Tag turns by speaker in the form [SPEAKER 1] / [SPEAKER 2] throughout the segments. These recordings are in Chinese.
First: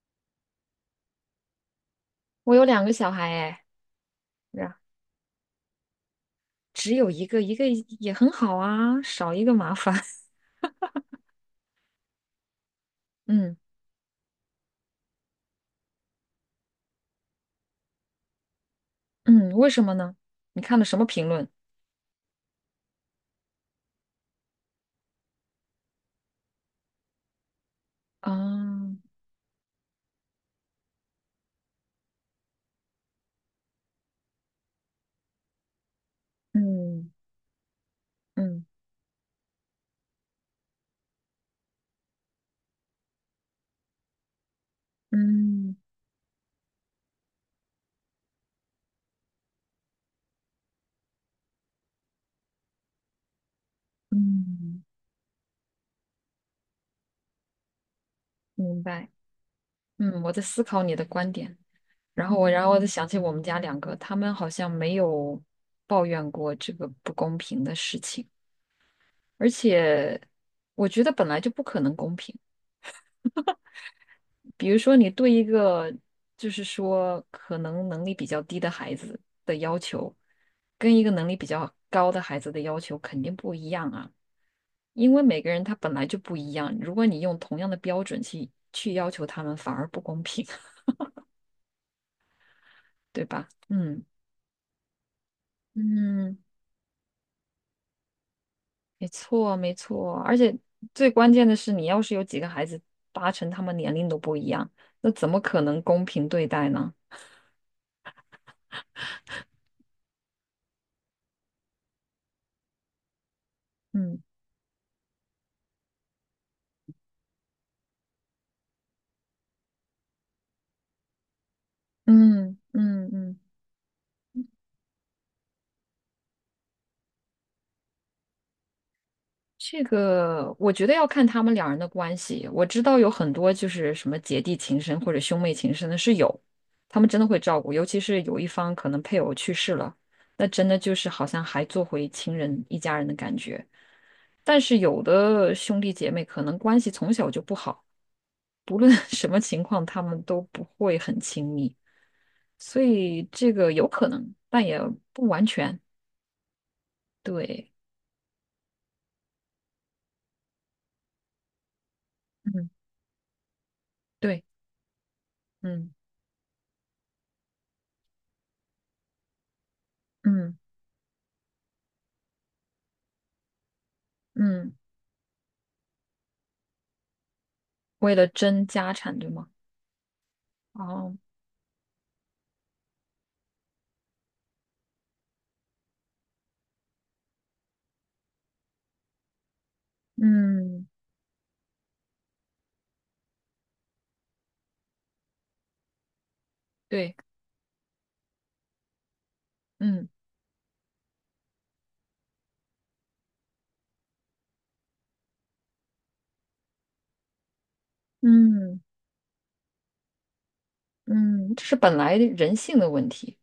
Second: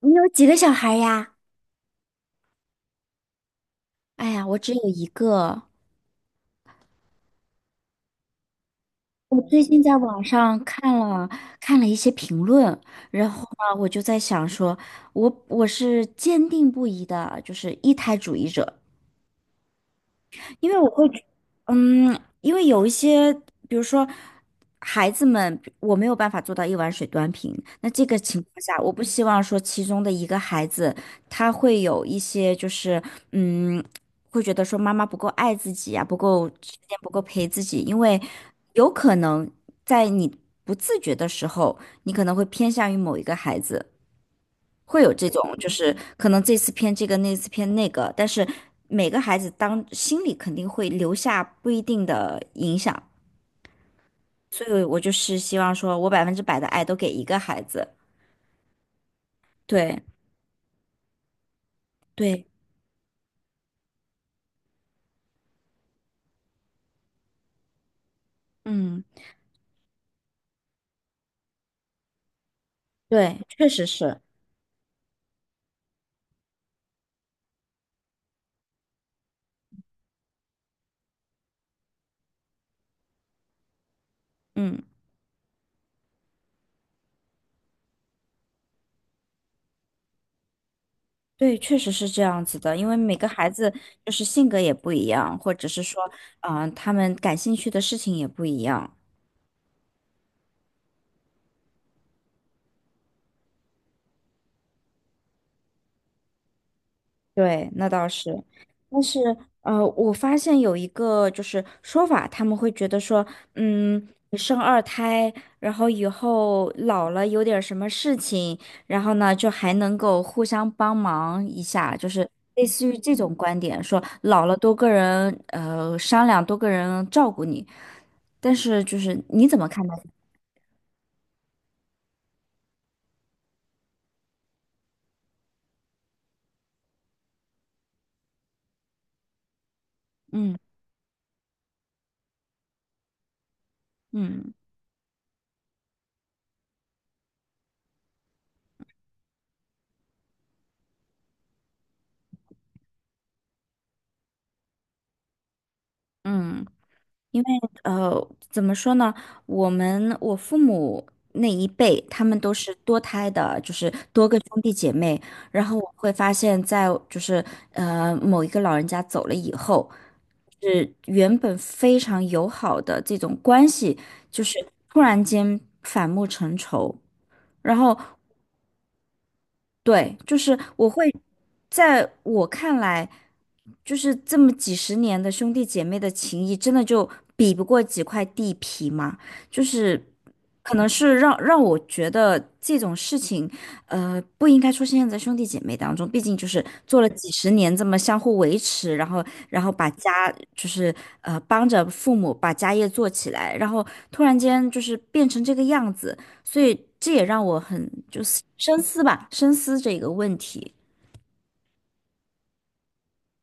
[SPEAKER 1] 你有几个小孩呀？
[SPEAKER 2] 我有两个小孩哎，
[SPEAKER 1] 哎呀，我只
[SPEAKER 2] 然
[SPEAKER 1] 有一个。
[SPEAKER 2] 只有一个，一个也很好啊，少
[SPEAKER 1] 我
[SPEAKER 2] 一个
[SPEAKER 1] 最
[SPEAKER 2] 麻
[SPEAKER 1] 近
[SPEAKER 2] 烦。
[SPEAKER 1] 在 网上看了一些评论，然后
[SPEAKER 2] 嗯
[SPEAKER 1] 呢，我就在想说，我是坚定不移的，就是一胎主义者。
[SPEAKER 2] 嗯，为什么呢？你
[SPEAKER 1] 因为
[SPEAKER 2] 看了
[SPEAKER 1] 我
[SPEAKER 2] 什么
[SPEAKER 1] 会觉，
[SPEAKER 2] 评论
[SPEAKER 1] 因为有一些，比如说孩子们，我没有办法做到一碗水端平。那这个情况下，我
[SPEAKER 2] 啊？
[SPEAKER 1] 不希望说其中的一个孩子他会有一些就是，嗯，会觉得说妈妈不够爱自己啊，不够时间不
[SPEAKER 2] 嗯
[SPEAKER 1] 够陪自己，因为
[SPEAKER 2] 嗯
[SPEAKER 1] 有可能在你不自觉的时候，你可能会偏向于某一个孩子。会有这种，就
[SPEAKER 2] 嗯
[SPEAKER 1] 是可能这次偏这个，那次偏那个，但是每个孩子当心里肯定会留下不一定的影响，所
[SPEAKER 2] 嗯，
[SPEAKER 1] 以我就是希望说我百分之百的爱都给一个孩子。
[SPEAKER 2] 明白。
[SPEAKER 1] 对
[SPEAKER 2] 嗯，我在思考你的观点，然后
[SPEAKER 1] 对，
[SPEAKER 2] 我然后我就想起我们家两个，他们好像没有抱怨过这个不公平的事情，
[SPEAKER 1] 嗯，
[SPEAKER 2] 而且我觉得本来就不可能公平。
[SPEAKER 1] 对，确实是，
[SPEAKER 2] 比如说，你对一个就是说可能能力比较低的孩子的要求，跟一个能力比较高的孩子的要求肯定不一样啊，
[SPEAKER 1] 嗯，
[SPEAKER 2] 因为每个人他本来就不一样。如果你用同样的标准去要求他们，反而不公平，
[SPEAKER 1] 对，确实是这样子的，因为每
[SPEAKER 2] 对
[SPEAKER 1] 个孩
[SPEAKER 2] 吧？
[SPEAKER 1] 子
[SPEAKER 2] 嗯
[SPEAKER 1] 就是性格也不一样，或者是说，
[SPEAKER 2] 嗯，
[SPEAKER 1] 他们感兴趣的事情也不一样。
[SPEAKER 2] 没错没错。而且最关键的是，你要是有几个孩子，八成他们年龄都不一样，那怎么可能公平对待呢？
[SPEAKER 1] 对，那倒是，但是我发现有一个就是说法，他们会觉得说，
[SPEAKER 2] 嗯
[SPEAKER 1] 你生二胎，然后以后老了有点什么事情，然后呢就还能够互相帮忙一下，就是
[SPEAKER 2] 嗯
[SPEAKER 1] 类似于
[SPEAKER 2] 嗯
[SPEAKER 1] 这种
[SPEAKER 2] 嗯。
[SPEAKER 1] 观点，说老了多个人商量，多个人照顾你。但是就是你怎么
[SPEAKER 2] 这
[SPEAKER 1] 看待？
[SPEAKER 2] 个我觉得要看他们两人的关系。我知道有很多就是什么姐弟情深或者兄妹情深的是有，他们真的会照顾，尤其是有一方可能配偶去世了，那
[SPEAKER 1] 嗯
[SPEAKER 2] 真的就是好像还做回亲人一家人的感觉。
[SPEAKER 1] 嗯
[SPEAKER 2] 但是有的兄弟姐妹可能关系从小就不好，不论 什么情况，他们都不会很亲密，所以这个有可能，但也不完全。
[SPEAKER 1] 嗯。因为
[SPEAKER 2] 对，
[SPEAKER 1] 怎么说呢？我父母那一辈，他们都
[SPEAKER 2] 嗯，
[SPEAKER 1] 是多胎的，就是多个
[SPEAKER 2] 对，
[SPEAKER 1] 兄弟姐妹。然后
[SPEAKER 2] 嗯
[SPEAKER 1] 我会发现在，就是某一个老人家走了以后，
[SPEAKER 2] 嗯
[SPEAKER 1] 是原本非常友好的这种关系，就是
[SPEAKER 2] 嗯。
[SPEAKER 1] 突然间反目成仇。然后
[SPEAKER 2] 为了争家产，对吗？
[SPEAKER 1] 对，就是我会，
[SPEAKER 2] 哦，
[SPEAKER 1] 在我看来，就是这么几十年的兄弟姐妹的情谊，真的就比不过几块地皮嘛？就是可能
[SPEAKER 2] 嗯，
[SPEAKER 1] 是让我觉得这种事情，不应该出现在兄弟姐妹当中。毕竟就是做了
[SPEAKER 2] 对，
[SPEAKER 1] 几十年这么相互维持，然后把
[SPEAKER 2] 嗯
[SPEAKER 1] 家就是帮着父母把家业做起来，然后突然间就是变成这个样子，所以这也让我很就是。深
[SPEAKER 2] 嗯
[SPEAKER 1] 思吧，深思这个问题。
[SPEAKER 2] 嗯，这是本来人性的问题，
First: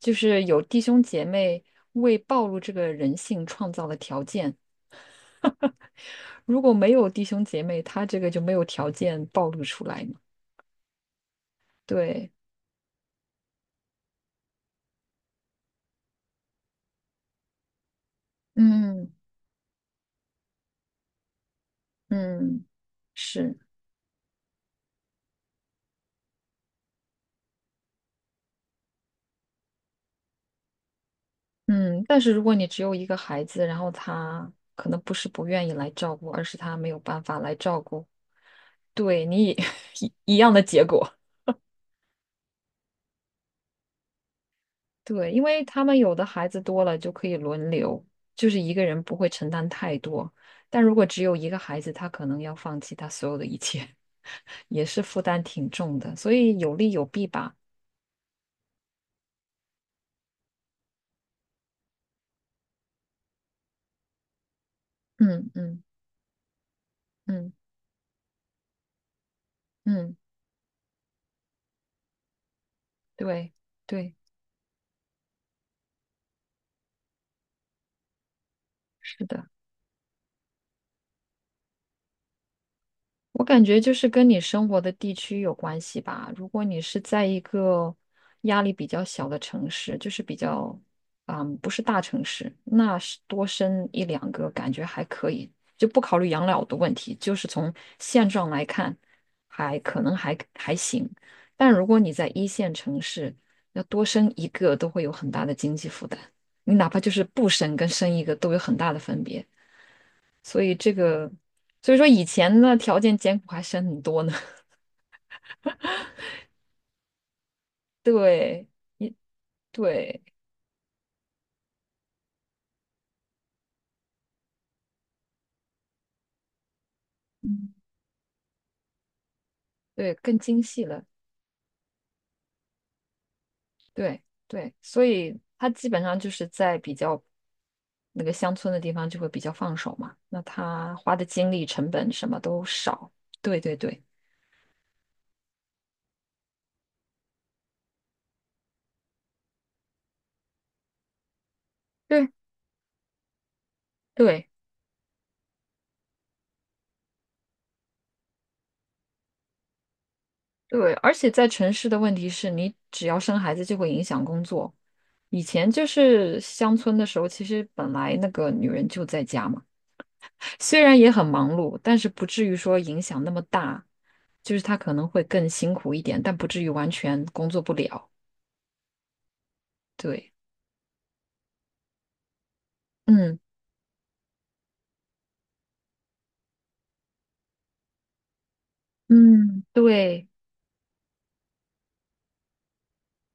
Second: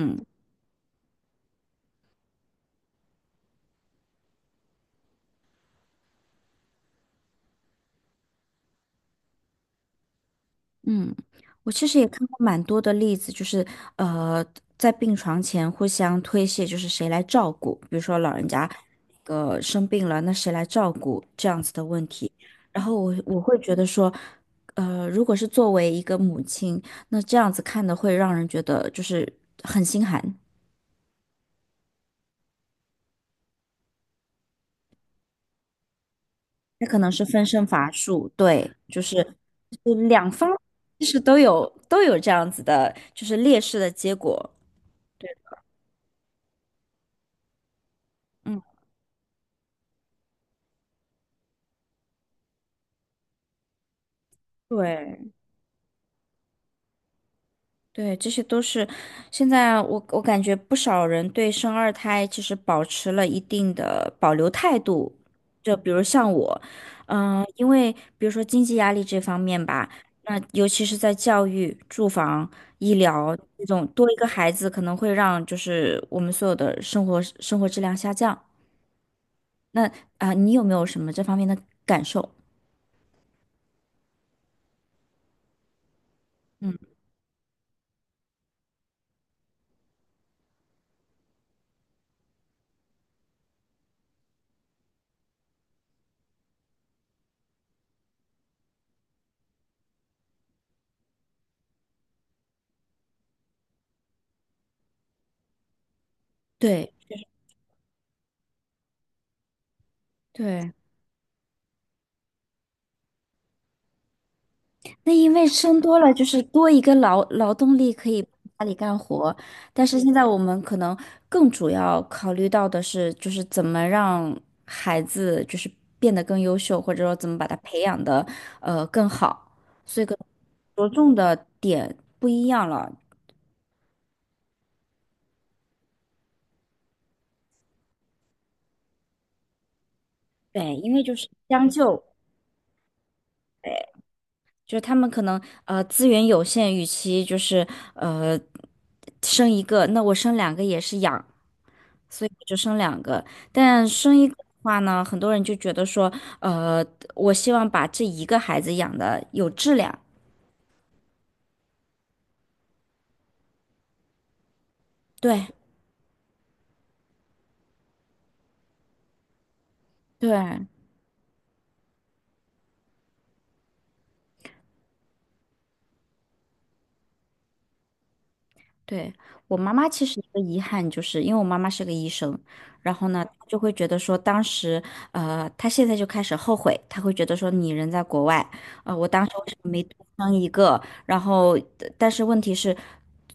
[SPEAKER 2] 就是有弟兄姐妹为暴露这个人性创造了条件，如果没有弟兄姐妹，他这个就没有条件暴露出来嘛。
[SPEAKER 1] 嗯，我其实也看
[SPEAKER 2] 对，
[SPEAKER 1] 过蛮多的例子，就是呃，在病床前互相推卸，就是谁来照顾，比如说老人家
[SPEAKER 2] 嗯
[SPEAKER 1] 那个生病了，那谁来照顾这样子的问题。
[SPEAKER 2] 嗯，
[SPEAKER 1] 然后我
[SPEAKER 2] 是，
[SPEAKER 1] 会觉得说，如果是作为一个母亲，那这样子看的会让人觉得就是很心寒。
[SPEAKER 2] 嗯，但是如果你只有一个孩子，然后他可能不是不愿意来照顾，而是他
[SPEAKER 1] 那
[SPEAKER 2] 没
[SPEAKER 1] 可
[SPEAKER 2] 有
[SPEAKER 1] 能
[SPEAKER 2] 办
[SPEAKER 1] 是
[SPEAKER 2] 法
[SPEAKER 1] 分
[SPEAKER 2] 来
[SPEAKER 1] 身
[SPEAKER 2] 照
[SPEAKER 1] 乏
[SPEAKER 2] 顾，
[SPEAKER 1] 术，对，就是
[SPEAKER 2] 对你也
[SPEAKER 1] 就 是
[SPEAKER 2] 一
[SPEAKER 1] 两
[SPEAKER 2] 一
[SPEAKER 1] 方
[SPEAKER 2] 样的结
[SPEAKER 1] 其
[SPEAKER 2] 果。
[SPEAKER 1] 实都有这样子的，就是劣势的结果。
[SPEAKER 2] 对，因为他们有的孩子多了就可以轮流，就是
[SPEAKER 1] 嗯，
[SPEAKER 2] 一个人不会承担太多。但如果只有一个孩子，他可能要放弃他所有的一切，也是负
[SPEAKER 1] 对
[SPEAKER 2] 担挺重的。所以有利有弊吧。
[SPEAKER 1] 对，这些都是现在我感觉不少人对生二胎其实保持了一定的保留态度，
[SPEAKER 2] 嗯
[SPEAKER 1] 就
[SPEAKER 2] 嗯
[SPEAKER 1] 比如像我，
[SPEAKER 2] 嗯
[SPEAKER 1] 因为比如说经济压力这方面吧，
[SPEAKER 2] 嗯，
[SPEAKER 1] 那尤其是在教育、住房、医疗
[SPEAKER 2] 对
[SPEAKER 1] 这种多
[SPEAKER 2] 对，
[SPEAKER 1] 一个孩子可能会让就是我们所有的生活质量下降。
[SPEAKER 2] 是的。
[SPEAKER 1] 那啊，你有没有什么这方面的感受？
[SPEAKER 2] 我感觉就是跟你生活的地区有关系吧。如果你是在一个压力比较小的城市，就是比较，嗯，不是大城市，那是多生一两个感觉还可以，就不考虑养老的问题，就是从现状来看，还可能还还行。但如果你在一线城市，要多生一个都会有很大的经济负担，你哪
[SPEAKER 1] 对
[SPEAKER 2] 怕就是不生跟生一个都有很大的分别。所
[SPEAKER 1] 对，
[SPEAKER 2] 以这个，所以说以前呢条件艰苦还省很多呢。
[SPEAKER 1] 那因为生多了就是多一个劳动力可以家
[SPEAKER 2] 对
[SPEAKER 1] 里干活，但是现在
[SPEAKER 2] 对
[SPEAKER 1] 我们可能更主要考虑到的是，就是怎么让孩子就是变得更优秀，或者说怎么把他
[SPEAKER 2] 嗯
[SPEAKER 1] 培养的更好，所以可
[SPEAKER 2] 对，
[SPEAKER 1] 能
[SPEAKER 2] 更精细
[SPEAKER 1] 着
[SPEAKER 2] 了。
[SPEAKER 1] 重的点不一样了。
[SPEAKER 2] 对对，所以他基本上就是在比较那个乡村的地方就会比较放手嘛，那
[SPEAKER 1] 对，因
[SPEAKER 2] 他
[SPEAKER 1] 为就
[SPEAKER 2] 花的
[SPEAKER 1] 是
[SPEAKER 2] 精力
[SPEAKER 1] 将
[SPEAKER 2] 成
[SPEAKER 1] 就。
[SPEAKER 2] 本什么都少。对对对
[SPEAKER 1] 就是他们可能资源有限，与其就是呃生一个，那我生两个也是养，所以
[SPEAKER 2] 对
[SPEAKER 1] 我就生两个。但生一个的
[SPEAKER 2] 对
[SPEAKER 1] 话呢，很多人就觉得说，呃，我希望把这一个孩子养的有质量。
[SPEAKER 2] 对，而且在城市的问题是你只要生孩子就会影响工作。以
[SPEAKER 1] 对
[SPEAKER 2] 前就是乡村的时候，其实本来那个女人就在家嘛。
[SPEAKER 1] 对，
[SPEAKER 2] 虽然也很忙碌，但是不至于说影响那么大，就是他可能会更辛苦一点，但不至于完全工作不了。
[SPEAKER 1] 对，我妈妈其实一
[SPEAKER 2] 对，
[SPEAKER 1] 个遗憾，就是因为我妈妈是个医生，然后呢，
[SPEAKER 2] 嗯
[SPEAKER 1] 她就会觉得说，当时，她现在就开始后悔，她会觉得说，你人在国外，我当时为什
[SPEAKER 2] 嗯，
[SPEAKER 1] 么没多
[SPEAKER 2] 对，
[SPEAKER 1] 生一个？然后，但是问题是，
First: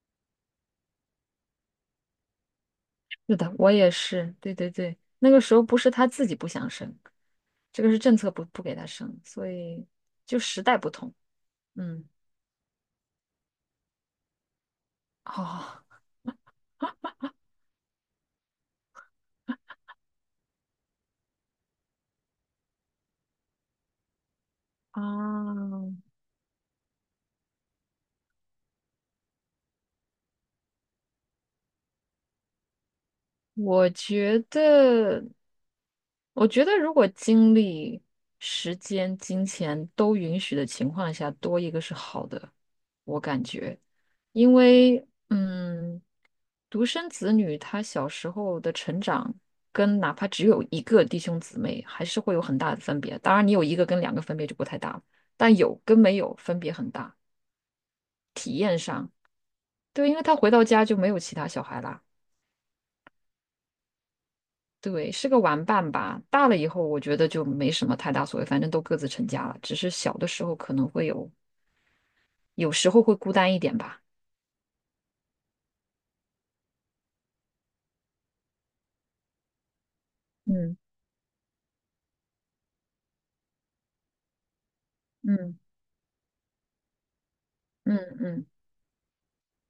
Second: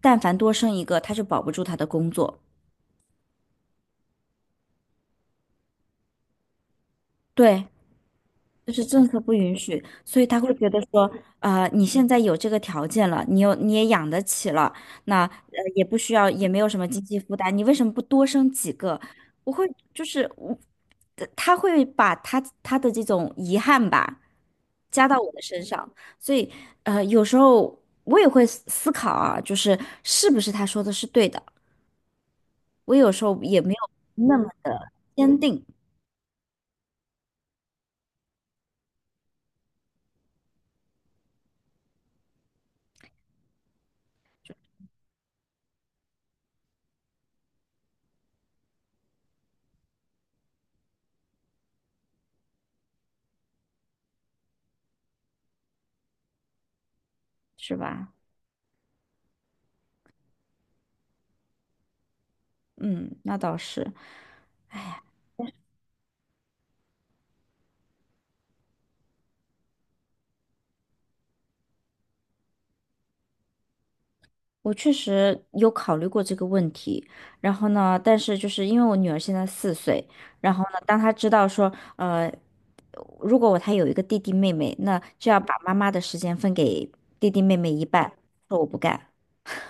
[SPEAKER 1] 但凡多生一个，她就保不住她的工作。
[SPEAKER 2] 是的，我也是，对对对，那个时候不是他自己不想生，
[SPEAKER 1] 对，
[SPEAKER 2] 这个是政策不
[SPEAKER 1] 就
[SPEAKER 2] 给
[SPEAKER 1] 是
[SPEAKER 2] 他
[SPEAKER 1] 政
[SPEAKER 2] 生，
[SPEAKER 1] 策不
[SPEAKER 2] 所
[SPEAKER 1] 允许，
[SPEAKER 2] 以
[SPEAKER 1] 所以
[SPEAKER 2] 就
[SPEAKER 1] 他会
[SPEAKER 2] 时
[SPEAKER 1] 觉
[SPEAKER 2] 代
[SPEAKER 1] 得
[SPEAKER 2] 不
[SPEAKER 1] 说，
[SPEAKER 2] 同，
[SPEAKER 1] 你
[SPEAKER 2] 嗯，
[SPEAKER 1] 现在有这个条件了，你也养得起了，那
[SPEAKER 2] 好
[SPEAKER 1] 也不需要，也没有什么经济负担，你为什么不多生几个？我会就是我，他会把他的这种遗憾吧，
[SPEAKER 2] 啊，
[SPEAKER 1] 加到我的身上，所以有时候我也会思考啊，就是是不是他说的是对的，我有时候也没
[SPEAKER 2] 我
[SPEAKER 1] 有那
[SPEAKER 2] 觉
[SPEAKER 1] 么的
[SPEAKER 2] 得，
[SPEAKER 1] 坚定，
[SPEAKER 2] 我觉得如果精力、时间、金钱都允许的情况下，多一个是好的，我感觉，因为嗯，独生子女他小时候的成长，跟哪怕只有一个弟兄姊妹，还是会有很大的分别。当然，你有一个跟两个分别就不太大了，但有跟没有分别很大。
[SPEAKER 1] 是吧？
[SPEAKER 2] 对，因为他回到家就没有其他小孩啦。
[SPEAKER 1] 嗯，那倒是。
[SPEAKER 2] 对，是个玩伴吧。大了以后，我觉得就没什么太大所谓，反正都各自成家了。只是小的时候可能会有，有时候会孤单一点吧。
[SPEAKER 1] 我确实有考虑过这个问题，然后呢，但是就是因为我女儿现在四岁，然后
[SPEAKER 2] 嗯
[SPEAKER 1] 呢，当她知道说，如果她有一个弟弟妹妹，那就要
[SPEAKER 2] 嗯
[SPEAKER 1] 把妈妈的时间分给弟弟妹妹一
[SPEAKER 2] 嗯
[SPEAKER 1] 半，
[SPEAKER 2] 嗯
[SPEAKER 1] 说我不干。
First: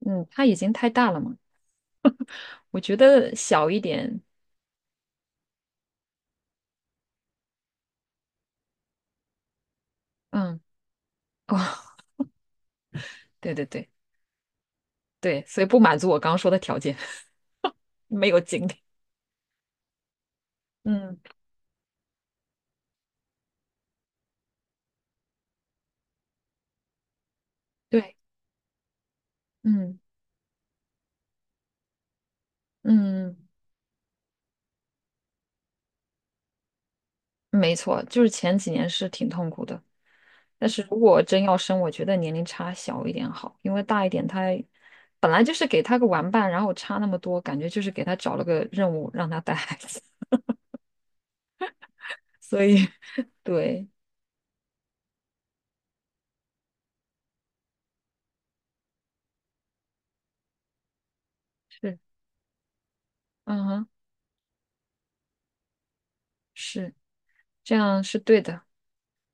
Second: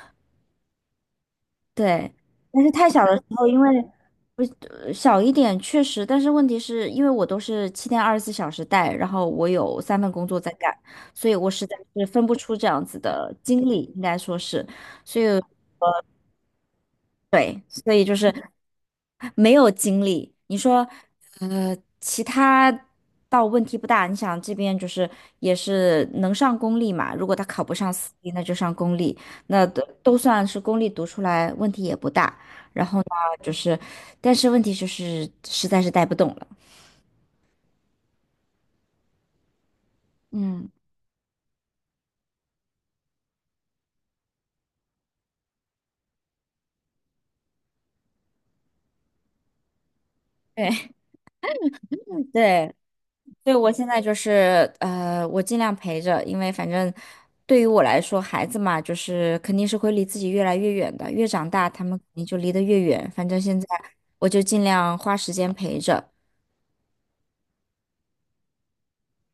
[SPEAKER 2] 嗯，他已经太大了嘛，
[SPEAKER 1] 对，但是
[SPEAKER 2] 我
[SPEAKER 1] 太
[SPEAKER 2] 觉
[SPEAKER 1] 小的时
[SPEAKER 2] 得
[SPEAKER 1] 候，因为
[SPEAKER 2] 小一点，
[SPEAKER 1] 小一点确实，但是问题是因为我都是七天二十四小时带，然后我有三份工作在
[SPEAKER 2] 嗯，
[SPEAKER 1] 干，所以我
[SPEAKER 2] 哦，
[SPEAKER 1] 实在 是分不出这样子的
[SPEAKER 2] 对对
[SPEAKER 1] 精
[SPEAKER 2] 对
[SPEAKER 1] 力，应该说是。
[SPEAKER 2] 对，所以不满足我刚刚说的条件，
[SPEAKER 1] 对，所以就
[SPEAKER 2] 没
[SPEAKER 1] 是
[SPEAKER 2] 有经历。
[SPEAKER 1] 没有精力。你说，
[SPEAKER 2] 嗯，
[SPEAKER 1] 其他倒问题不大。你想这边就是也是能上公立嘛，如果他考不上私
[SPEAKER 2] 对，
[SPEAKER 1] 立，那就上公立，那都
[SPEAKER 2] 嗯
[SPEAKER 1] 都算是公立读出来，问题也不大。然后呢，
[SPEAKER 2] 嗯，
[SPEAKER 1] 就是，但是问题就是实在是带不动了。
[SPEAKER 2] 没错，就是前几年是挺痛苦的。但
[SPEAKER 1] 嗯，
[SPEAKER 2] 是如果真要生，我觉得年龄差小一点好，因为大一点他本来就是给他个玩伴，然后差那么多，感觉就是给他找了个任务让他带孩子，
[SPEAKER 1] 对
[SPEAKER 2] 所
[SPEAKER 1] 对。
[SPEAKER 2] 以
[SPEAKER 1] 对，我现
[SPEAKER 2] 对，
[SPEAKER 1] 在就是我尽量陪着，因为反正对于我来说，孩子嘛，就是肯定是会离自己越来越远的，越长大，他们
[SPEAKER 2] 是，
[SPEAKER 1] 肯定就离得越远。反正现
[SPEAKER 2] 嗯
[SPEAKER 1] 在
[SPEAKER 2] 哼，
[SPEAKER 1] 我就尽量花时间陪着，
[SPEAKER 2] 是这样是对的，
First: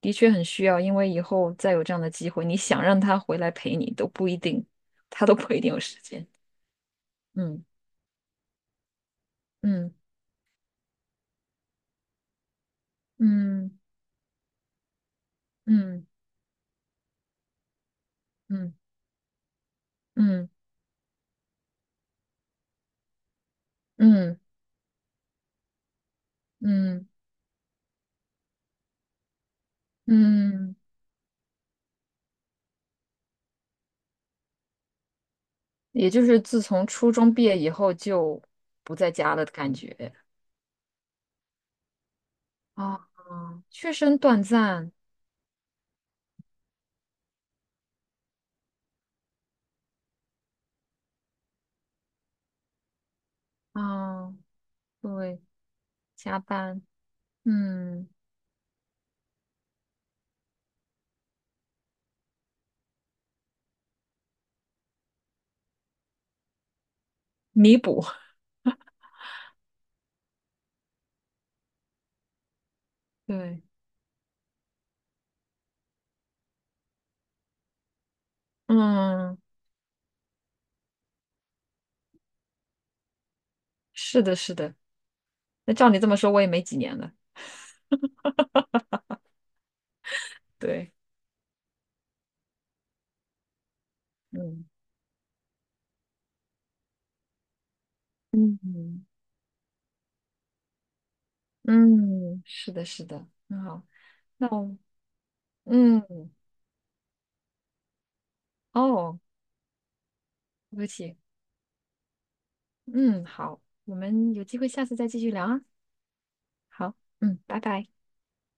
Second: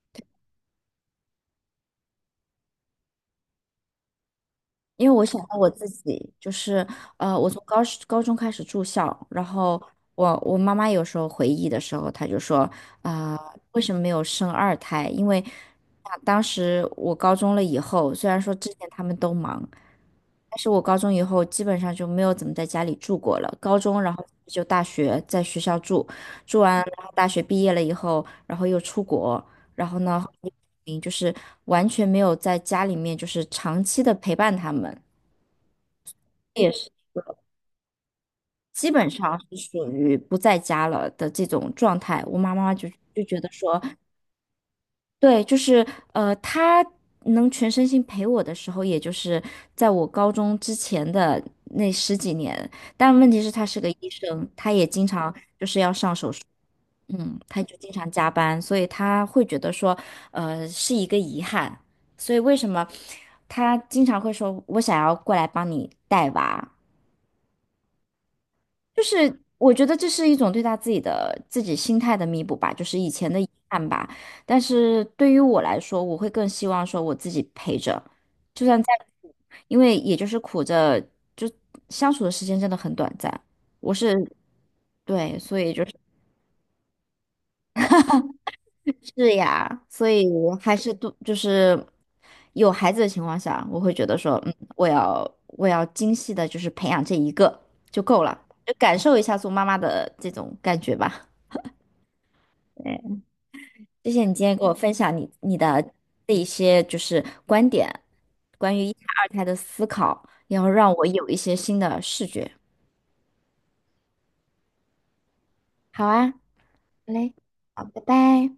[SPEAKER 2] 的确很需要，因为以后再有这样的机会，你想让他回来陪你都不一定，
[SPEAKER 1] 因为我
[SPEAKER 2] 他都
[SPEAKER 1] 想
[SPEAKER 2] 不
[SPEAKER 1] 到
[SPEAKER 2] 一
[SPEAKER 1] 我
[SPEAKER 2] 定有
[SPEAKER 1] 自
[SPEAKER 2] 时间。
[SPEAKER 1] 己，就是我从
[SPEAKER 2] 嗯
[SPEAKER 1] 高中开始住校，然后
[SPEAKER 2] 嗯
[SPEAKER 1] 我妈妈有时候回忆的时候，她就说啊、
[SPEAKER 2] 嗯
[SPEAKER 1] 为什么没有生二胎？因为
[SPEAKER 2] 嗯
[SPEAKER 1] 啊当时我高中了以后，虽然说之
[SPEAKER 2] 嗯
[SPEAKER 1] 前他们都忙，
[SPEAKER 2] 嗯
[SPEAKER 1] 但是我高中以后基本上就没有怎么在家里住过了。高中，然后
[SPEAKER 2] 嗯
[SPEAKER 1] 就大学在学校住，住完然
[SPEAKER 2] 嗯嗯。
[SPEAKER 1] 后大学毕业了以后，然后又出国。然后呢，
[SPEAKER 2] 嗯
[SPEAKER 1] 就是完全没有在家里面就是长期的陪伴他们，
[SPEAKER 2] 也就是自
[SPEAKER 1] 也
[SPEAKER 2] 从
[SPEAKER 1] 是
[SPEAKER 2] 初中毕业以后就
[SPEAKER 1] 基
[SPEAKER 2] 不
[SPEAKER 1] 本
[SPEAKER 2] 在家
[SPEAKER 1] 上
[SPEAKER 2] 了的
[SPEAKER 1] 是
[SPEAKER 2] 感
[SPEAKER 1] 属
[SPEAKER 2] 觉
[SPEAKER 1] 于不在家了的这种状态。我妈妈就
[SPEAKER 2] 啊，
[SPEAKER 1] 就觉得说，
[SPEAKER 2] 确实很短暂
[SPEAKER 1] 对，就是她能全身心陪我的时候，也就是在我高中之前的那十几年。但问题是，她是个医
[SPEAKER 2] 啊，
[SPEAKER 1] 生，她也经常
[SPEAKER 2] 对，加班，
[SPEAKER 1] 嗯，他就经
[SPEAKER 2] 嗯，
[SPEAKER 1] 常加班，所以他会觉得说，是一个遗憾。所以为什么他经常会说，我想要过来帮你带娃，
[SPEAKER 2] 弥补，
[SPEAKER 1] 就是我觉得这是一种对他自己的心态的弥补吧，就是以 前的遗
[SPEAKER 2] 对，
[SPEAKER 1] 憾吧。但是对于我来说，我会更希望说我自己陪着，就算再苦，
[SPEAKER 2] 嗯，
[SPEAKER 1] 因为也就是苦着，就相处的时间真的很短暂。我是，
[SPEAKER 2] 是的，是的，
[SPEAKER 1] 对，所以
[SPEAKER 2] 那
[SPEAKER 1] 就
[SPEAKER 2] 照
[SPEAKER 1] 是。
[SPEAKER 2] 你这么说，我也没几年了，
[SPEAKER 1] 是呀，所以还是
[SPEAKER 2] 对，
[SPEAKER 1] 都就是有孩子的情况下，我会觉得说，
[SPEAKER 2] 嗯
[SPEAKER 1] 我要精细的，就是培养这一个就够了，
[SPEAKER 2] 嗯，
[SPEAKER 1] 就感
[SPEAKER 2] 嗯
[SPEAKER 1] 受一下做妈妈的这种感觉吧。
[SPEAKER 2] 嗯，是的，是
[SPEAKER 1] 对，
[SPEAKER 2] 的，很好，
[SPEAKER 1] 谢谢你今
[SPEAKER 2] 那
[SPEAKER 1] 天给我
[SPEAKER 2] 我，
[SPEAKER 1] 分享你的
[SPEAKER 2] 嗯，
[SPEAKER 1] 这一些就是观点，关于一胎
[SPEAKER 2] 哦，
[SPEAKER 1] 二胎的思考，然后
[SPEAKER 2] 对不
[SPEAKER 1] 让我
[SPEAKER 2] 起，
[SPEAKER 1] 有一些新的视觉。
[SPEAKER 2] 嗯，好，我们有机会下次再继续聊啊，
[SPEAKER 1] 好啊，好
[SPEAKER 2] 好，
[SPEAKER 1] 嘞，
[SPEAKER 2] 嗯，拜
[SPEAKER 1] 好，
[SPEAKER 2] 拜。
[SPEAKER 1] 拜拜。